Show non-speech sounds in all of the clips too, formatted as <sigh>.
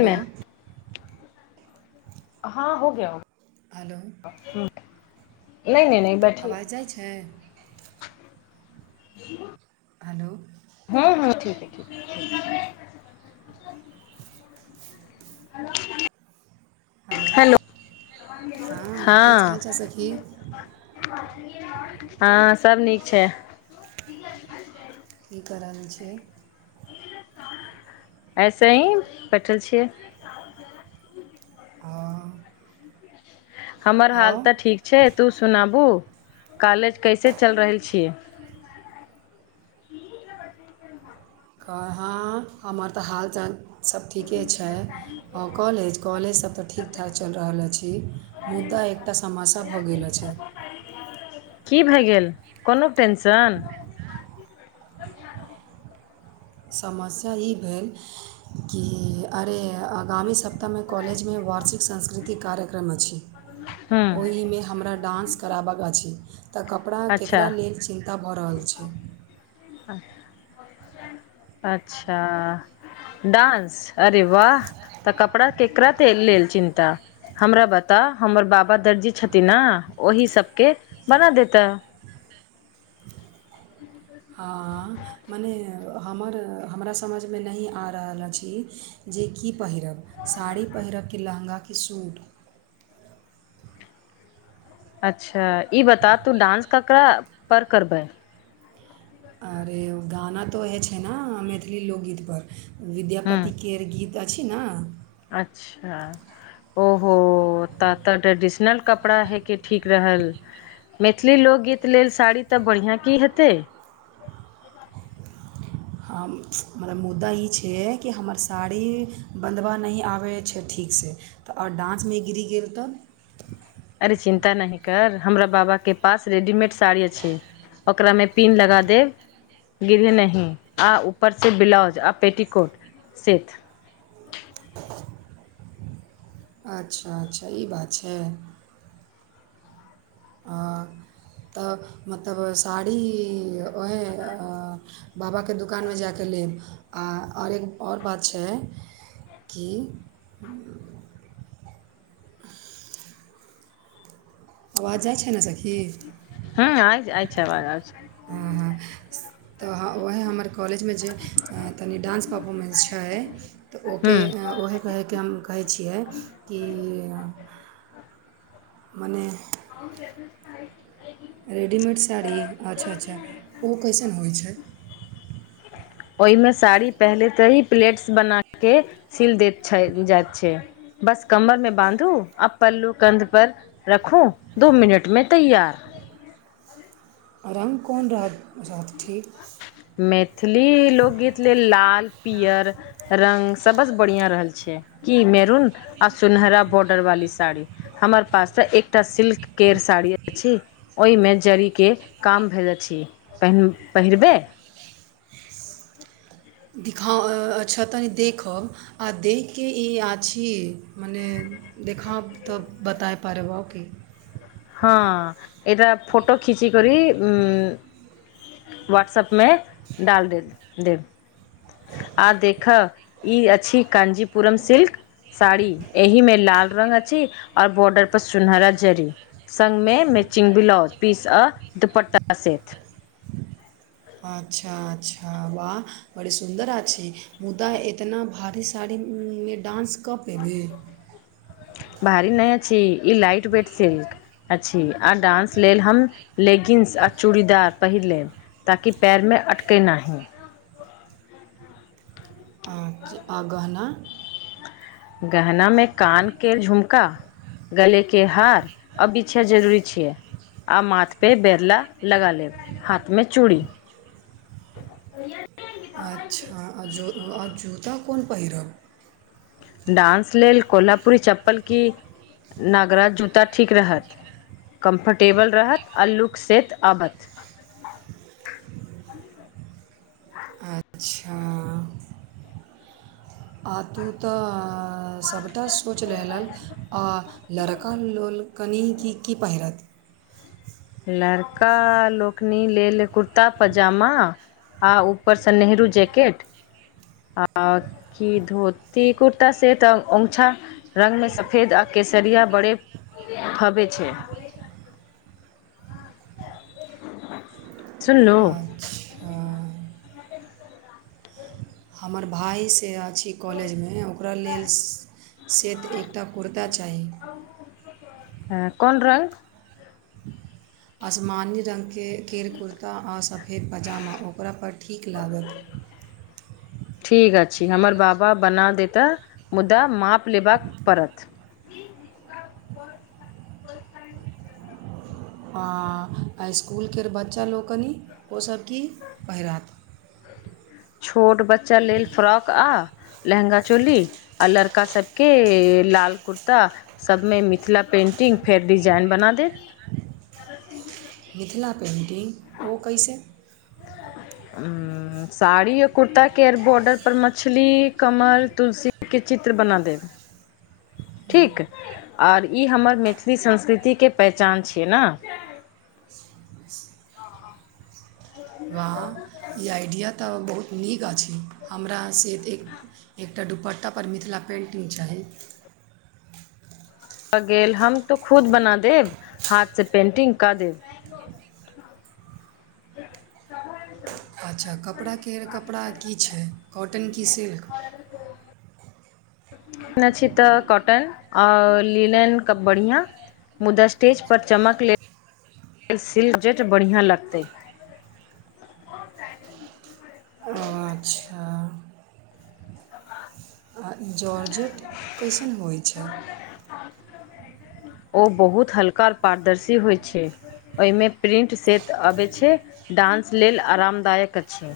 Hello हँ हो गया हो हेलो नैय नैय नैय बैठी। आवाज जाइ छै <unintelligible> हलो। हूं हूं ठीके ठीके <unintelligible> हेलो। हेलो हँ की छ हँ हालचाल सखी? हँ सब नीक छै। की करल छी? ऐसे ही बैठल छियै। अअ <inaudible> हमर हाल तऽ ठीक छै तू सुनाबू कॉलेज कैसे चलि रहल छी कहाँ हमर तऽ हालचाल सभ ठीके छै आ कॉलेज कॉलेजसब तऽ ठीक ठाक चलि रहल अछि मुदा एकटा समासा भऽ गेल अछि की भए गेल कोनोक टेंशन समस्या ई भेल की अरे आगामी सप्ताहमे कॉलेजमे वार्षिक सांस्कृतिक कार्यक्रम अछि हूँ ओहिमे हमरा डान्स कराबक अछि तऽ कपड़ा अच्छा केकरा लेल चिन्त त भऽ रहल छी अच्छा डान्स अरे वाह तऽ कपड़ा केकरा तेल लेल चिन्ता हमरा बता हमर बाबा दर्जी छथिन न ओहि सबके बना देता हाँ मने हमर हमरा समझमे नहि आ रहल अछि जे की पहिरब साड़ी पहिरब की लहँगा की सूट अच्छा ई बता तू डान्स ककरा पर करबै अरे उ गाना तऽ वएहे छै न मैथिली लोकगीतपर हूँ विद्यापतिकेर गीत अछि न अच्छा ओहो त तऽ ट्रेडिशनल कपड़ा हइके ठीक रहल मैथिली लोकगीत लेल साड़ी तऽ बढ़िआँ की हेतै हम मने मुद्दा ई छय कि हमर साड़ी बंधब नय आबै छै ठीकसे तऽ ओर डान्समे गिरी गेल तऽ अरे चिन्ता नहि कर हमरा बाबाके पास रेडीमेड साड़ी अछि ओकरा मे पीन लगा देब गिरे नहि आ ऊपरसँ ब्लाउज आ पेटीकोट सेट अच्छा अच्छा ई बात छै अ, <inaudible> तऽ मतलब साड़ी उएह अ बाबाके दोकानमे जा कऽ लेब आ आओर एक ओर बात छै की <unintelligible> आवाज जाई छै न सखी हँ आइ छ आइ छै आबाज आय छ हँ हँ तऽ उएह हमर कॉलेजमे जे तनि डांस परफॉर्मेंस छै तऽ ओके हूँ उएहे कहैके हम कहै छियै की मने <unintelligible> रेडीमेड साड़ी अच्छा अच्छा ओ कईसन होइ छै ओहिमे साड़ी पहिले तऽ ही प्लेट्स बना के सिल देत छै बुझात छै बस कमरमे बाँधू आ पल्लू कंध पर रखू दो मिनटमें तैयार रंग कोन रह-रहत ठीक? मैथिलि लोकगीत लेल लाल पियर रंग सबस बढ़िया रहल छै कि मेरून आ सुनहरा बॉर्डर वाली साड़ी। हमर पास त एकटा सिल्क केयर साड़ी अछि ओहिमे जड़ीके काम अछि पर पहिरबै। दिखाउ अच्छ तनि देखब आ देख कऽ ई आछी मने देखब तऽ बताय पड़बौ की हँ एटा फोटो खिचिक करि उ हाट्सप मे डाल देत देब आ देखा ई अछि काञजीपुरम सिल्क साड़ी एहि में लाल रंग अछि और बॉर्डर पर सुनहरा जरी। सङ्मे मैचिंग ब्लाउज पीस आ दुपट्टाास सेत अच्छा अच्छा वाह बड़ी सुन्दर आ छी मुदा इतना भारीसँ साड़ीमे डान्स कऽ पयली? भारी नहि अ छी ई लइट वेट सिल्क। अछि आ डान्स लेल हम लेगिन्स आ चूड़ीदार पहिर लेब। ताकि पैरमे अटकै नाही। आच आ गहना। गहना में कान के झुमका गले के हार अब इछा जरूरी छियै। आ माथपर बैरला लगा लेब हाथमे चूड़ी अच्छा आ ज आओ जूता कोन पहिरब? डान्स लेल कोल्हापुररी चप्पल की नगराज जूता ठीक रहत। कम्फर्टेबल रहत आ लुक सेत अबत। अच्छा <unintelligible> आ तू तऽ सभटा सोचि लेलक आ लड़का लोल कनि की की पहिरत? लड़का लोकनि लेल कुर्ता पैजामा आ ऊपरसँ नेहरू जैकेट आ की धोती कुर्ता से तऽ ँछा रंग मे सफेद आ केसरिया बड़े <unintelligible> हबे छै <unintelligible> सुनलू अच्छा हमर भाय से आछि कॉलेजमे ओकरा लेल सँ से तऽ एकटा कुर्ता चाही। <unintelligible> हँ कोन रङ् असमान्य रङ्गके केर कुर्ता आ सफेद पजामा ओकरापर ठीक लागत। ठीक अछि हमर बाबा बना देता मुदा माप लेबाक पड़त। आ इसकुलके बच्चा लोकनि ओसब की पहिरात? छोट बच्चा लेल फ्रॉक आ लहंगा चोली आ लड़का सबके लाल कुर्ता सबमे मिथिला पेंटिंग फेर िजाइन बना दे। <unintelligible> त मिथिला पेन्टिंग ओ कैसे। <unintelligible> ह साड़ी आओर कुर्ताके बॉर्डर पर मछली, कमल, तुलसीके चित्र बना देब। <inaudible> ठीक आओर ई हमर मैथिली संस्कृतिके पहचान छियै ने। वाह! ई आइडिया तऽ बहुत नीक अछि, हमरा से एतेक एकटा दुपट्टा पर मिथिला पेन्टिंग चाही। भ गेल, हम तो खुद बना देब, हाथ से पेंटिंग क देब। <inaudible> अच्छा! कपड़ा केर, कपड़ा की छै, कॉटन की सिल्क? न छी तऽ कॉटन, आओर लीलन कबके बढ़िआ। मुदा स्टेज पर चमक लेल, सिल्कजेट बढ़िआँ लगतै। अच्छा! आ जॉर्जट कइसन होइ छै? ओ बहुत हल्का, पारदर्शी होइ छै। ओहिमे प्रिंट सेट अबै छै, डान्स लेल आरामदायक अछि।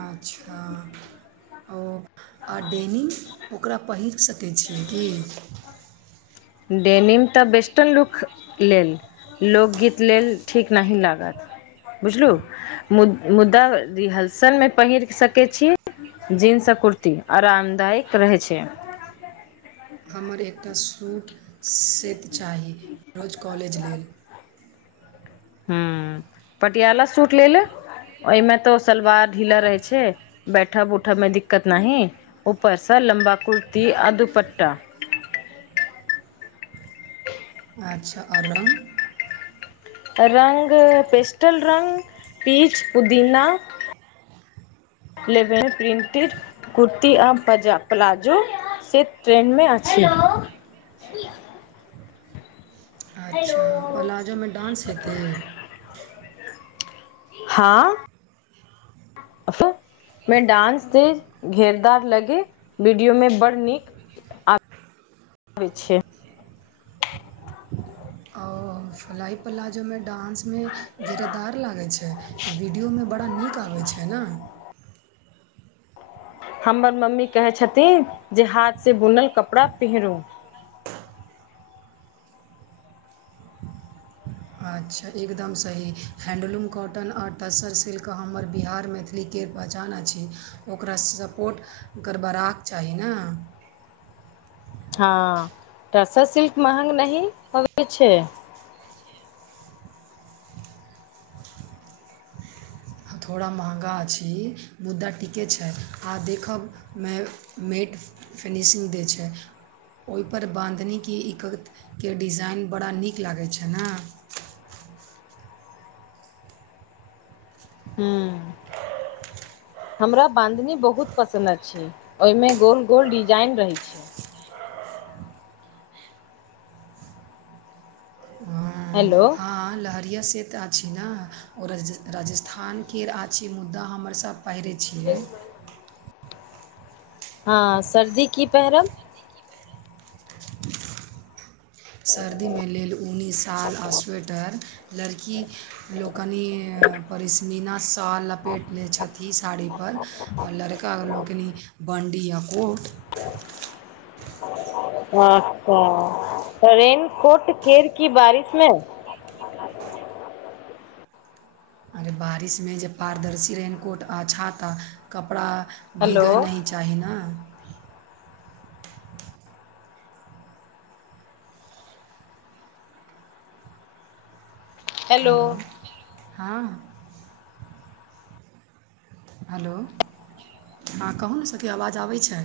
अच्छा! ओ आ डेनीम, ओकरा पहिर सकैत छियै की? देनीम तऽ वेस्टर्न लुक लेल, लोकगीत लेल ठीक नहि लागत, बुझलहु। मु मुद्दा, रिहर्सलमे पहिर सकैत छी। जींस आ कुर्ती, आरामदायक रहै छै। हमरा एकटा सूट सेट चाही, रोज कॉलेज लेल। ह्म, पटियाला सूट लेले, ओहिमे तऽ सलवार ढीला रहै छै, बैठब- उठब में दिक्कत नहीं। उपर सऽ लंबा कुर्ती, आ दुपट्टा। अच्छा! आओर रङ्ग? रङ् पेस्टल रङ्ग, पीच पुदीना। लेभेन प्रिन्टेड। कुर्ती आ पजा प्लाजो, से ट्रेंडमे अछि। <inaudible> अच्छा! प्लाजोमे डान्स हेतै? हँ, अफ में डान्स से घेरदार लगे, वीडियोमे बड़ नीक। आबै छै। ओ। फलाइ प्लाजोमे डान्समे, घिरदार लागै छै। तऽ वीडियोमे बड़ा नीक आबै छै ने। हमर मम्मी कहे छथिन,। जे हाथ से बुनल कपड़ा पेहरू। अच्छा! एकदम सही, हैण्डलूम, कॉटन, आओर टस्सर सिल्क, हमर बिहारमे लिके पहचानै अछी, ओकरा सपोर्ट कड़बड़ाक चाही ने। हँ, टरसर सिल्क महग नहि होबय छै। थोड़ा महँगा अछि, मुद्दा ठीके छै, आह देखब मे मेट फिनिशिंग दै छै। ओहिपर बाँधनीके ईकके डिजाइन बड़ा नीक लागैत छ ने। हू। हमरा बानधनी बहुत पसन्द अछि, ओहिमे गोल गोल डिजाइन रहैत छै। <inaudible> हेलो! लहेरिया से तऽ अछि, न राजस्थानके अछि, मुद्दा हमर सब पहिरै छियै। हँ सर्दी की पैहरब सर्दीमे लेल ऊनी साल आ स्वेटर लड़की लोकनि परिस्मीना सॉल लपेट लैत छथिन इ साड़ी पर आ लड़का लोकनि बंडी या कोट अच्छा त रेन कोट केर की बारिश मे अरे बारिश में जे पारदर्शी रेनकोट आ छाता कपड़ा हेलो भीगे नहि चाहीना हेलो हँ हेलो हँ कहु ने सखी आवाज आबै छै